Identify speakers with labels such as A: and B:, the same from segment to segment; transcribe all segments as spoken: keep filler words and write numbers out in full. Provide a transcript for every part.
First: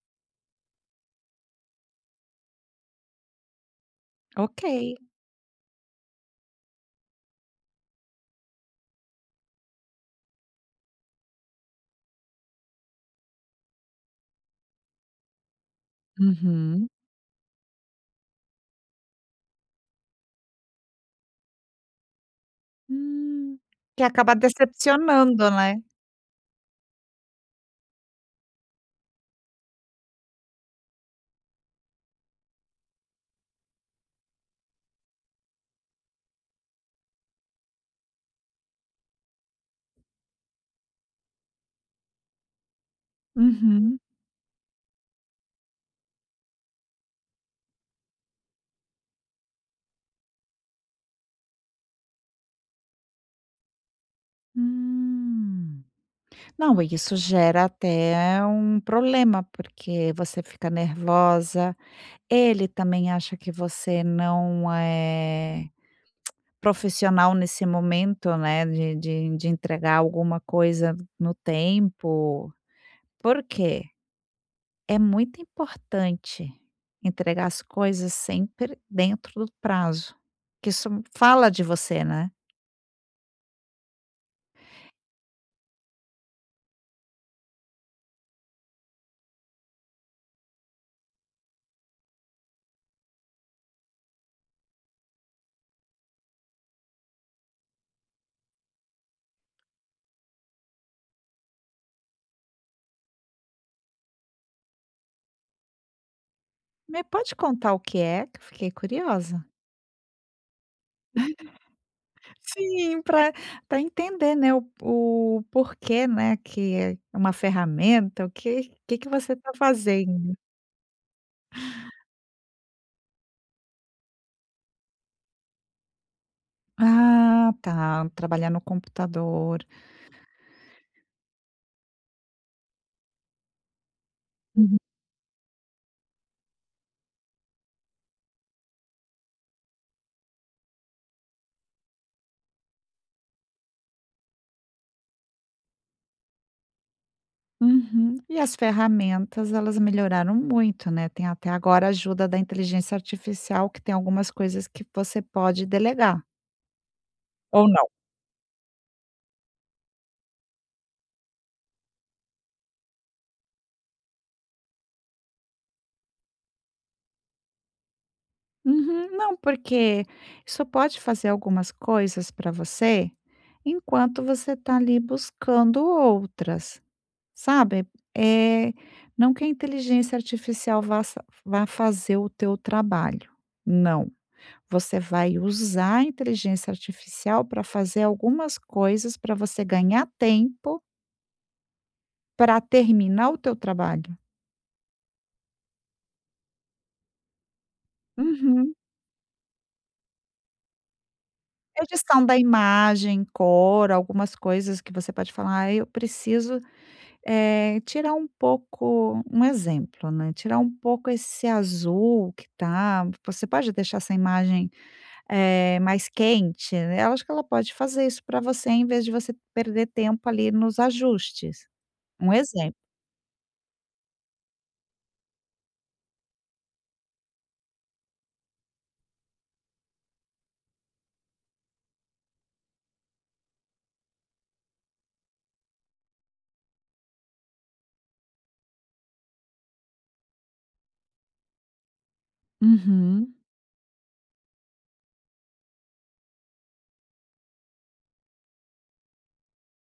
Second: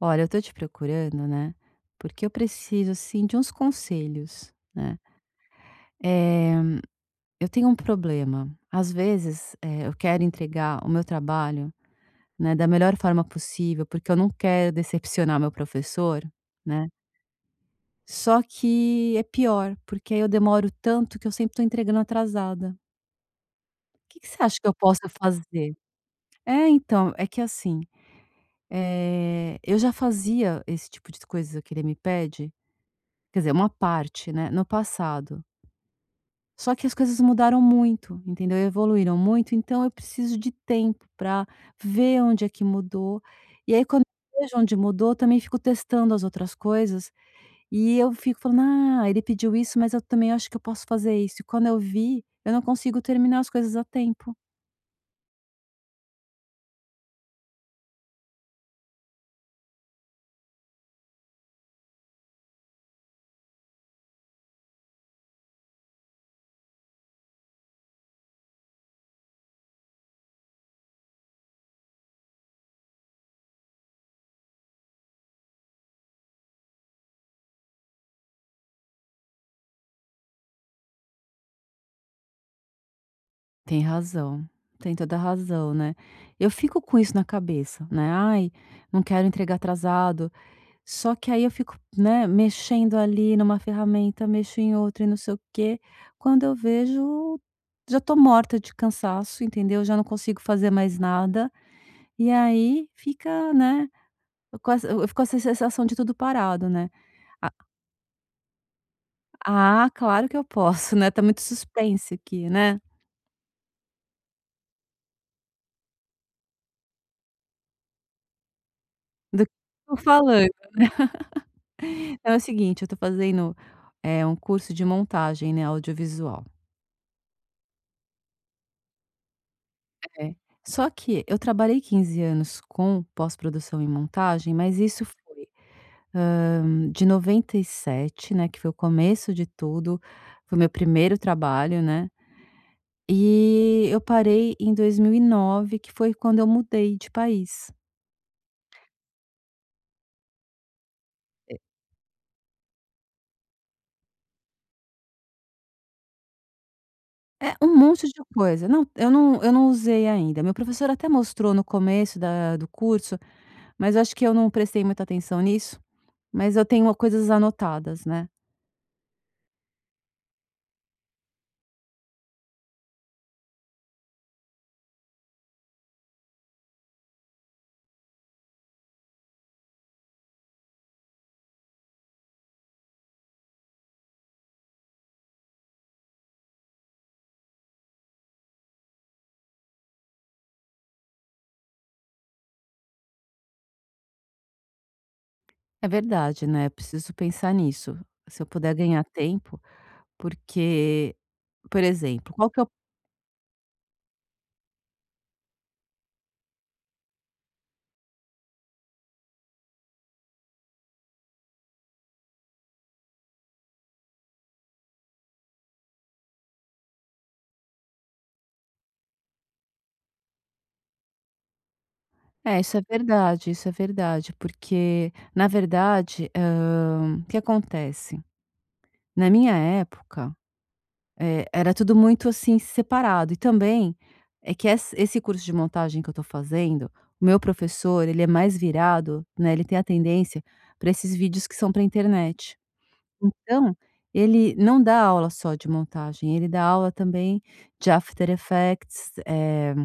A: Olha, eu tô te procurando, né? Porque eu preciso, assim, de uns conselhos,
B: Ok.
A: né? Eh, eu tenho um problema. Às vezes, eh, eu quero entregar o meu trabalho, né, da melhor forma possível, porque eu não quero decepcionar meu professor, né?
B: Uhum.
A: Só que é pior, porque aí eu demoro tanto que eu sempre tô entregando atrasada.
B: Hum.
A: O
B: Que
A: que que
B: acaba
A: você acha que eu posso
B: decepcionando, né.
A: fazer? É, então, é que assim, eh, eu já fazia esse tipo de coisa que ele me pede. Quer dizer, uma parte, né, no passado. Só que as coisas mudaram muito, entendeu? Evoluíram muito, então eu preciso de tempo para ver onde é que mudou. E aí
B: Uhum.
A: quando eu vejo onde mudou, eu também fico testando as outras coisas, e eu fico falando: "Ah, ele pediu isso, mas eu também acho que eu posso fazer isso". E quando eu vi, eu não consigo terminar as coisas a tempo.
B: Hum. Não, e isso gera até um problema, porque você fica nervosa, ele também acha que você não é profissional nesse momento, né, de de de entregar alguma coisa no tempo. Por quê? É muito importante entregar as coisas sempre dentro do prazo, que isso fala de você, né.
A: Tem razão, tem toda razão, né. Eu fico com isso na cabeça, né: "Ai, não quero entregar atrasado". Só que aí eu fico, né, mexendo ali numa ferramenta, mexo em outra e não sei o quê. Quando eu vejo, já tô morta de cansaço, entendeu? Já não consigo fazer mais nada. E aí fica, né, Eu com essa eu fico com essa sensação de tudo parado, né.
B: Me pode
A: "A
B: contar o que é, que eu fiquei curiosa?
A: ah, claro que eu posso", né, tá muito suspense aqui, né,
B: Sim, para pra entender, né, o o porquê, né, que é uma ferramenta, o que que que você
A: do que
B: tá
A: eu tô
B: fazendo?
A: falando. É o seguinte, eu tô fazendo, eh, um curso de montagem, né, audiovisual.
B: Ah, tá, trabalhar no computador.
A: É. Só que eu trabalhei quinze anos com pós-produção e montagem, mas
B: Uhum.
A: isso fo hã, de noventa e sete, né, que foi o começo de tudo, foi meu primeiro trabalho, né, e eu parei em dois mil e nove, que foi quando eu mudei de país.
B: Uhum. E as ferramentas, elas melhoraram muito, né, tem até
A: É
B: agora a ajuda da inteligência artificial que tem algumas coisas que você pode delegar.
A: é
B: Ou
A: um
B: não?
A: monte de coisa. Não, eu não eu não usei ainda. Meu professor até mostrou no começo da do curso, mas eu acho que eu não prestei muita atenção nisso, mas eu tenho coisas anotadas, né.
B: Uhum. Não, porque isso pode fazer algumas coisas para você, enquanto você está ali buscando outras, sabe. é não que a inteligência artificial vá sa vá fazer o teu trabalho, não. Você vai usar a inteligência artificial para fazer algumas coisas para você ganhar tempo para terminar o teu trabalho.
A: É verdade, né, preciso pensar nisso. Se eu puder
B: Uhum.
A: ganhar tempo, porque, por
B: Edição
A: exemplo,
B: da
A: qual que é o
B: imagem, cor, algumas coisas que você pode falar: "Ah, eu preciso, eh, tirar um pouco", um exemplo, né, "tirar um pouco esse azul que tá, você pode deixar essa imagem, eh, mais quente?", né? Eu acho que ela pode fazer isso para você, em vez de você perder tempo ali nos ajustes. Um
A: é,
B: exemplo.
A: isso é verdade, isso é verdade, porque, na verdade, hã, o que acontece, na minha época, eh, era tudo muito, assim, separado e também é que ess esse curso de montagem que eu tô fazendo, o meu professor, ele é mais virado, né, ele tem a tendência para esses vídeos que são para internet.
B: Uhum,
A: Então, ele não dá aula só de montagem, ele dá aula também de After Effects, eh,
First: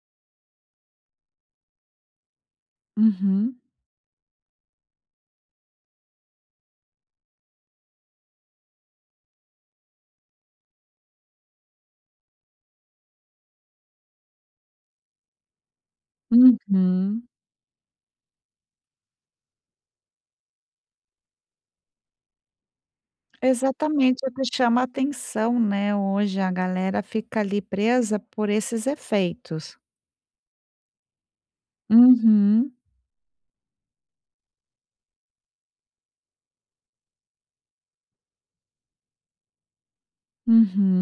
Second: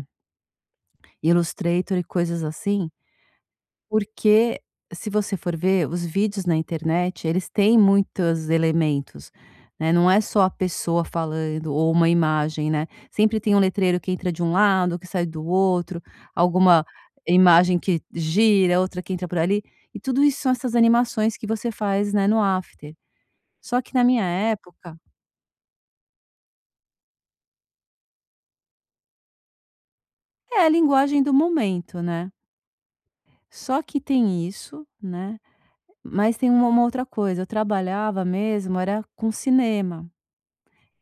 A: Illustrator e coisas assim,
B: uhum,
A: porque se você for ver os vídeos na internet, eles têm muitos elementos, né, não é só a pessoa falando ou uma imagem, né, sempre tem um letreiro que entra de um lado, que sai do outro, alguma
B: uhum.
A: imagem que gira, outra que entra por ali, e tudo isso são essas animações que você faz, né, no After. Só que na minha
B: Exatamente, o que chama a
A: época
B: atenção, né, hoje a galera fica ali presa por esses efeitos.
A: é a linguagem do momento, né.
B: Uhum,
A: Só que tem isso, né, mas tem uma uma outra coisa, eu trabalhava mesmo era com cinema,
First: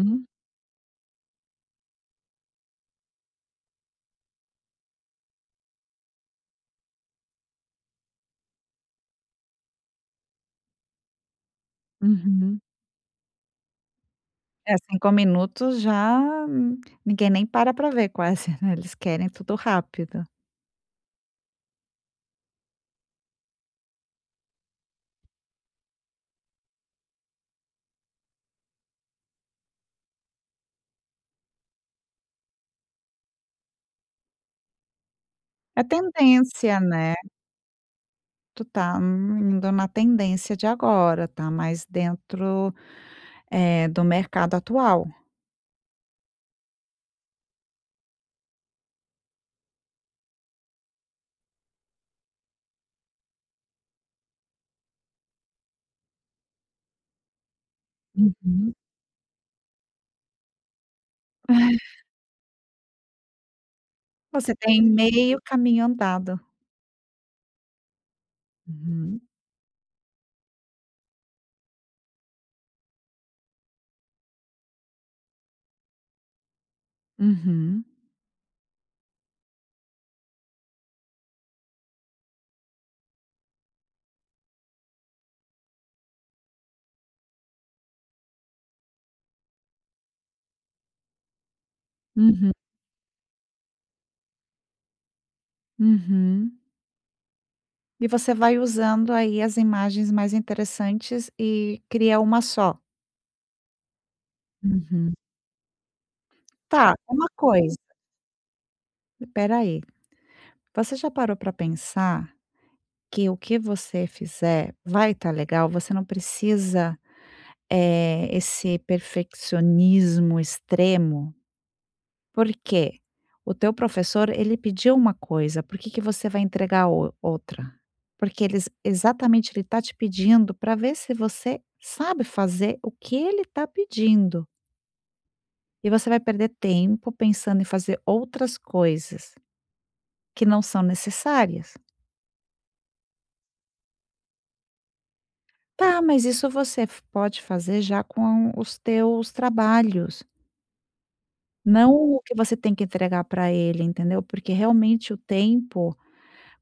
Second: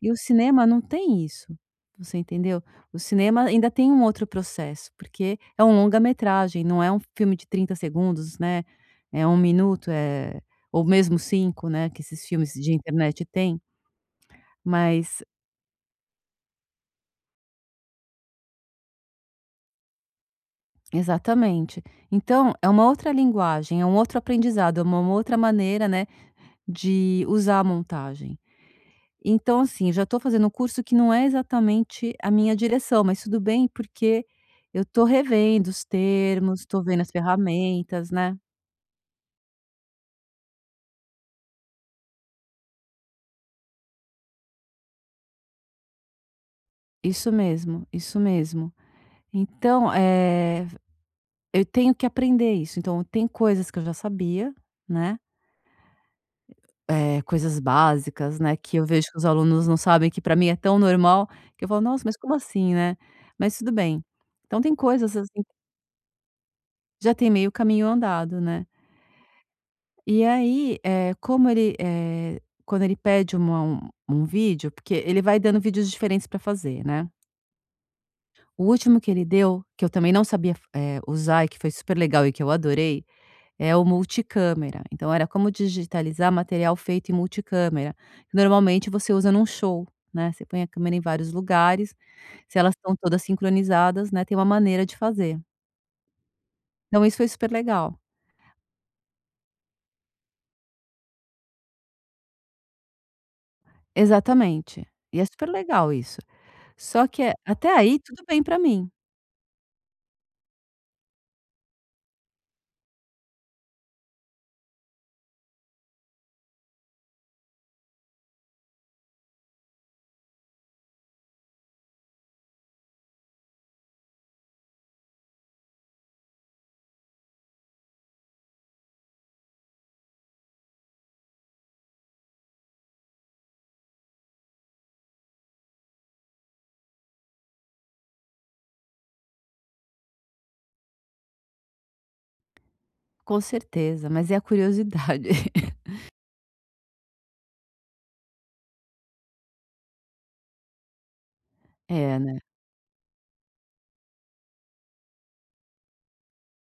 A: e o cinema não tem isso, você entendeu? O cinema ainda tem um outro processo, porque é um longa-metragem, não é um filme de trinta segundos, né, é um minuto, é ou mesmo cinco, né, que esses filmes
B: uhum.
A: de internet têm,
B: É, cinco
A: mas
B: minutos já, hum, ninguém nem para para ver quase, né, eles querem tudo rápido.
A: exatamente. Então é uma outra linguagem, é um outro aprendizado, é uma outra maneira, né, de usar a montagem. Então, assim, já estou fazendo um curso que não é exatamente a minha direção, mas tudo bem, porque eu estou revendo
B: É
A: os termos,
B: tendência,
A: estou vendo as
B: né,
A: ferramentas, né.
B: tu tá, hum, indo na tendência de agora, tá mais dentro, eh, do mercado atual.
A: Isso mesmo, isso mesmo. Então, eh, eu tenho que aprender isso. Então, tem coisas que eu já sabia, né, eh, coisas básicas, né,
B: Uhum.
A: que eu vejo que os alunos não sabem, que para mim é tão normal, que eu falo: "Nossa, mas como assim, né?". Mas tudo bem.
B: Você
A: Então tem
B: tem
A: coisas,
B: meio
A: assim,
B: caminho andado.
A: já tem meio caminho andado, né.
B: Uhum.
A: E aí, eh, como ele, eh, quando ele pede uma um um vídeo porque ele vai dando vídeos diferentes para fazer, né.
B: Uhum,
A: O último que ele deu, que eu também não sabia eh, usar e que foi super legal e que eu adorei, é o multicâmera. Então era como digitalizar material feito em multicâmera, que normalmente você usa num show, né, você põe a câmera em vários lugares,
B: uhum,
A: se elas estão todas sincronizadas, né, tem uma maneira de fazer.
B: uhum.
A: Então isso foi super legal.
B: E você vai usando aí as imagens mais interessantes e cria uma só.
A: Exatamente.
B: Uhum.
A: E é super legal isso.
B: Tá,
A: Só que,
B: uma
A: eh, até
B: coisa,
A: aí tudo bem para mim.
B: espera aí, você já parou para pensar que o que você fizer vai estar legal? Você não precisa, eh, esse perfeccionismo extremo? Porque o teu professor, ele pediu uma coisa, por que que você vai entregar o outra? Porque eles, exatamente, ele tá te pedindo para ver se você sabe fazer o que ele tá pedindo. E você vai perder tempo pensando em fazer outras coisas que não são necessárias.
A: Com certeza, mas é a curiosidade.
B: Tá, mas isso você f pode fazer já com os teus trabalhos, não
A: É,
B: o que
A: né,
B: você tem que entregar para ele, entendeu? Porque realmente o tempo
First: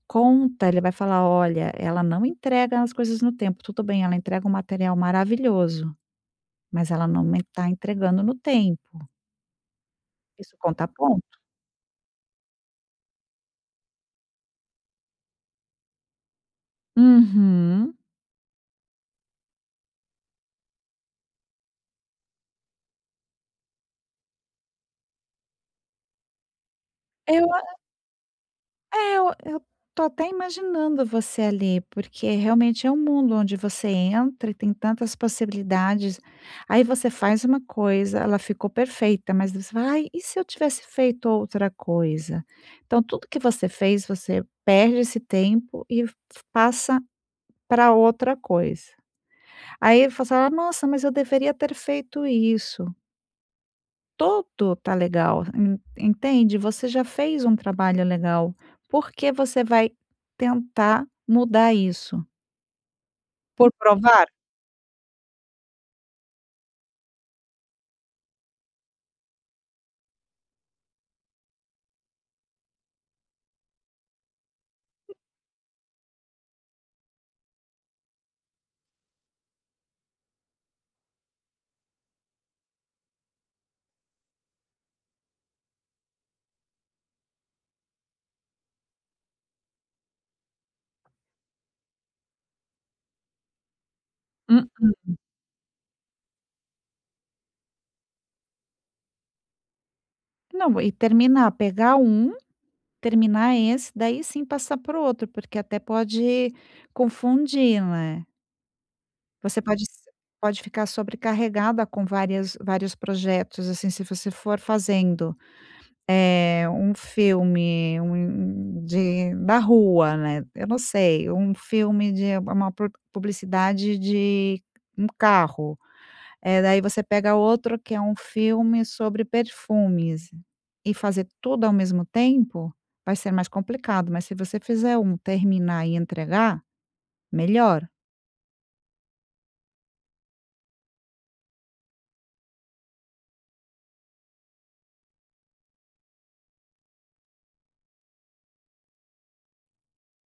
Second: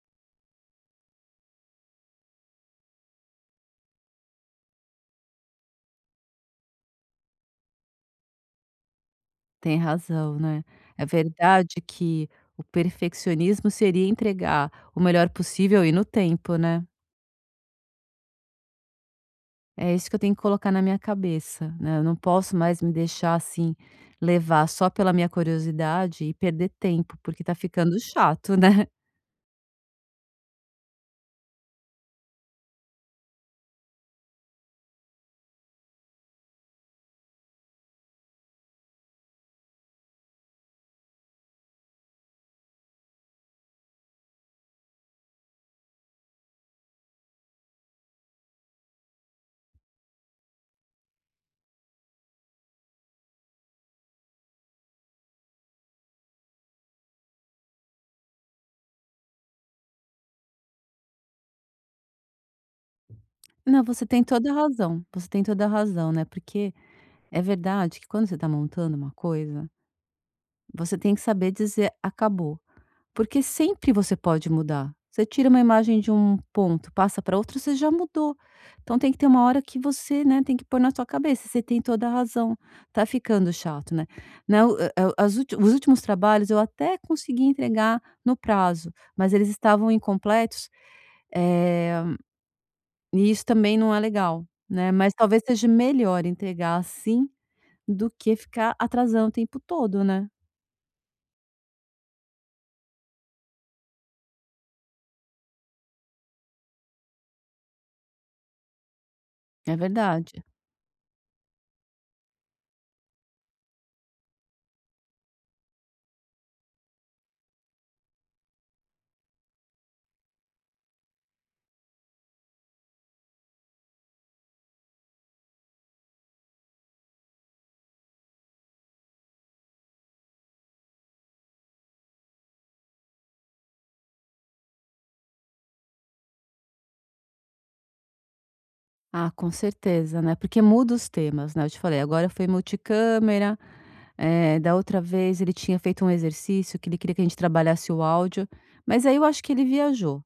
B: conta, ele vai falar: "Olha, ela não entrega as coisas no tempo. Tudo bem, ela entrega um material maravilhoso, mas ela não está entregando no tempo".
A: tem razão,
B: Isso
A: né.
B: conta
A: É
B: ponto.
A: verdade que o perfeccionismo seria entregar o melhor possível e no tempo, né.
B: Uhum.
A: É isso que eu tenho que colocar na minha cabeça, né, eu não posso mais me deixar, assim, levar só pela minha curiosidade e perder tempo, porque
B: Eu
A: tá ficando chato, né.
B: é, eu eu tô até imaginando você ali, porque realmente é um mundo onde você entra e tem tantas possibilidades. Aí você faz uma coisa, ela ficou perfeita, mas você fala: "Ai, e se eu tivesse feito outra coisa?". Então tudo que você fez, você perde esse tempo e f passa para outra coisa. Aí ele falou assim: "Ah, nossa, mas eu deveria ter feito isso". Tudo tá legal, en entende? Você já fez um trabalho legal, por que você vai tentar mudar isso? Por
A: Não, você tem
B: provar?
A: toda a razão, você tem toda a razão, né, porque é verdade que quando você tá montando uma coisa, você tem que saber dizer: "Acabou". Porque sempre você pode mudar. Você tira uma imagem de um ponto, passa para outro, você já mudou. Então tem que ter uma hora que você, né, tem que pôr na sua cabeça, você tem toda a razão, tá ficando chato, né. Né, o eh, eh, as ulti os últimos trabalhos eu até consegui entregar no prazo, mas eles estavam incompletos, eh, e isso também não é legal, né, mas
B: Mm-mm.
A: talvez seja melhor entregar assim, do que ficar atrasando o tempo todo, né.
B: Não, e terminar, pegar um, terminar esse, daí sim passar para o outro, porque até pode confundir, né. Você
A: É
B: pode s
A: verdade.
B: Pode ficar sobrecarregada com várias vários projetos, assim, se você for fazendo. Eh, um filme, um de da rua, né, eu não sei, um filme de uma pro publicidade de um carro, eh, daí você pega outro que é um filme sobre perfumes, e fazer tudo ao mesmo tempo, vai ser mais complicado, mas se você fizer um, terminar e entregar, melhor.
A: Ah, com certeza, né, porque muda os temas, né, eu te falei, agora foi multicâmera, eh, da outra vez ele tinha feito um exercício que ele queria que a gente trabalhasse o áudio, mas aí eu acho que ele viajou,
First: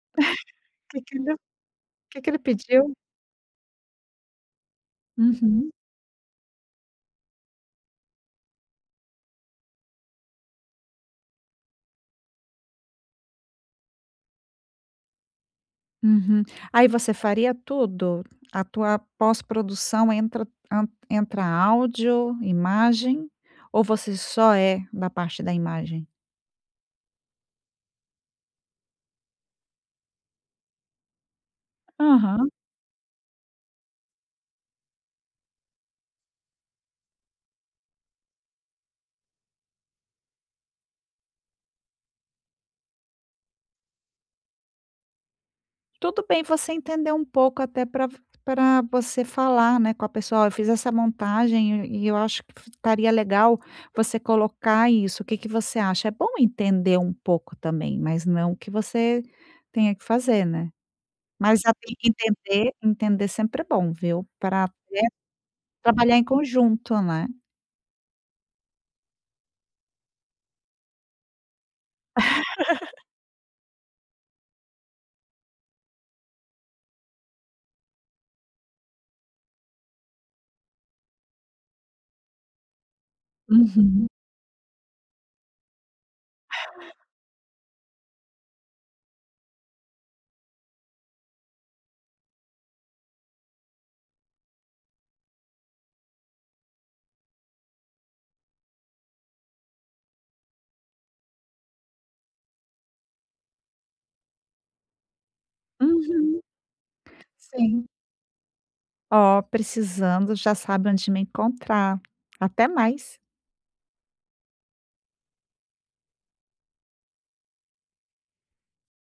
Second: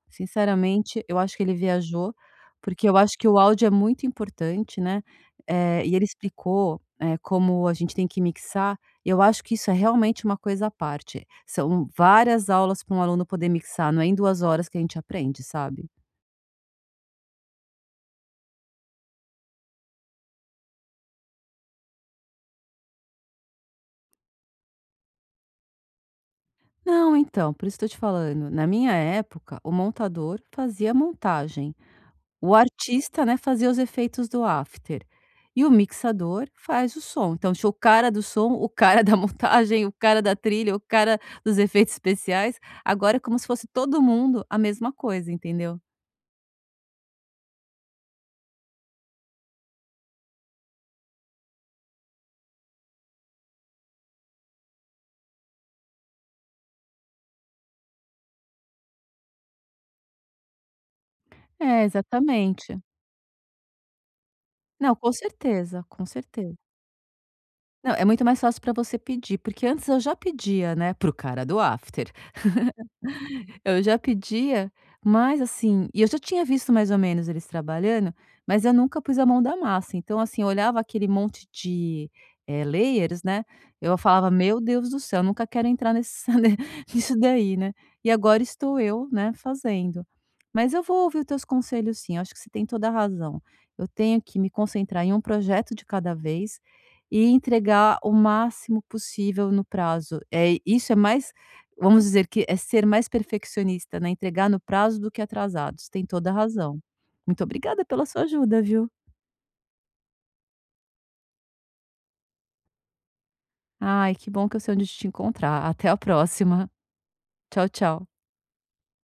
B: O Que
A: sinceramente,
B: que
A: eu
B: ele
A: acho
B: o
A: que ele viajou,
B: que que ele pediu?
A: porque eu acho que o áudio é muito importante, né,
B: Uhum.
A: eh, e ele explicou, eh, como a gente tem que mixar, e eu acho que isso é realmente uma coisa à parte, são várias aulas para um aluno poder mixar, não é em duas horas que a gente aprende, sabe?
B: Uhum. Aí você faria tudo? A tua pós-produção entra an entra áudio, imagem, ou você só é da parte da imagem?
A: Não, então, por isso estou te falando, na minha época, o montador fazia a montagem,
B: Aham.
A: o artista, né, fazia os efeitos do after, e o mixador faz o som. Então tinha o cara do som, o cara da montagem, o cara da trilha, o cara dos efeitos especiais, agora é como se fosse todo mundo a mesma coisa, entendeu?
B: Tudo bem você entender um pouco até para para você falar, né, com a pessoa: "Ó, eu fiz essa montagem e e eu acho que estaria legal você colocar isso, o que que você acha?". É bom entender um pouco também, mas não que você tenha que fazer, né. Mas a
A: É,
B: Entender,
A: exatamente.
B: entender sempre é bom, viu. Para
A: Não, com certeza, com
B: trabalhar em
A: certeza.
B: conjunto, né.
A: Não, é muito mais fácil para você pedir, porque antes eu já pedia, né, pro cara do after. Eu já pedia, mas assim e eu já tinha visto mais ou menos eles trabalhando, mas eu nunca pus a mão da massa. Então, assim, eu olhava aquele monte de, eh, layers, né, eu
B: Uhum,
A: falava: "Meu Deus do céu, eu nunca quero entrar nesse ne nisso daí, né". E agora estou eu, né, fazendo. Mas eu vou ouvir os teus conselhos sim. Eu acho que você tem toda a razão. Eu tenho que me concentrar em um projeto de cada vez e entregar o máximo possível no prazo. É isso é mais vamos dizer que é ser mais perfeccionista, né, entregar no prazo do que atrasados, tem toda a
B: uhum.
A: razão. Muito obrigada
B: Sim.
A: pela sua ajuda, viu.
B: Ó, precisando já sabe onde me encontrar. Até mais.
A: Ai, que bom que eu sei onde te encontrar. Até a próxima. Tchau, tchau.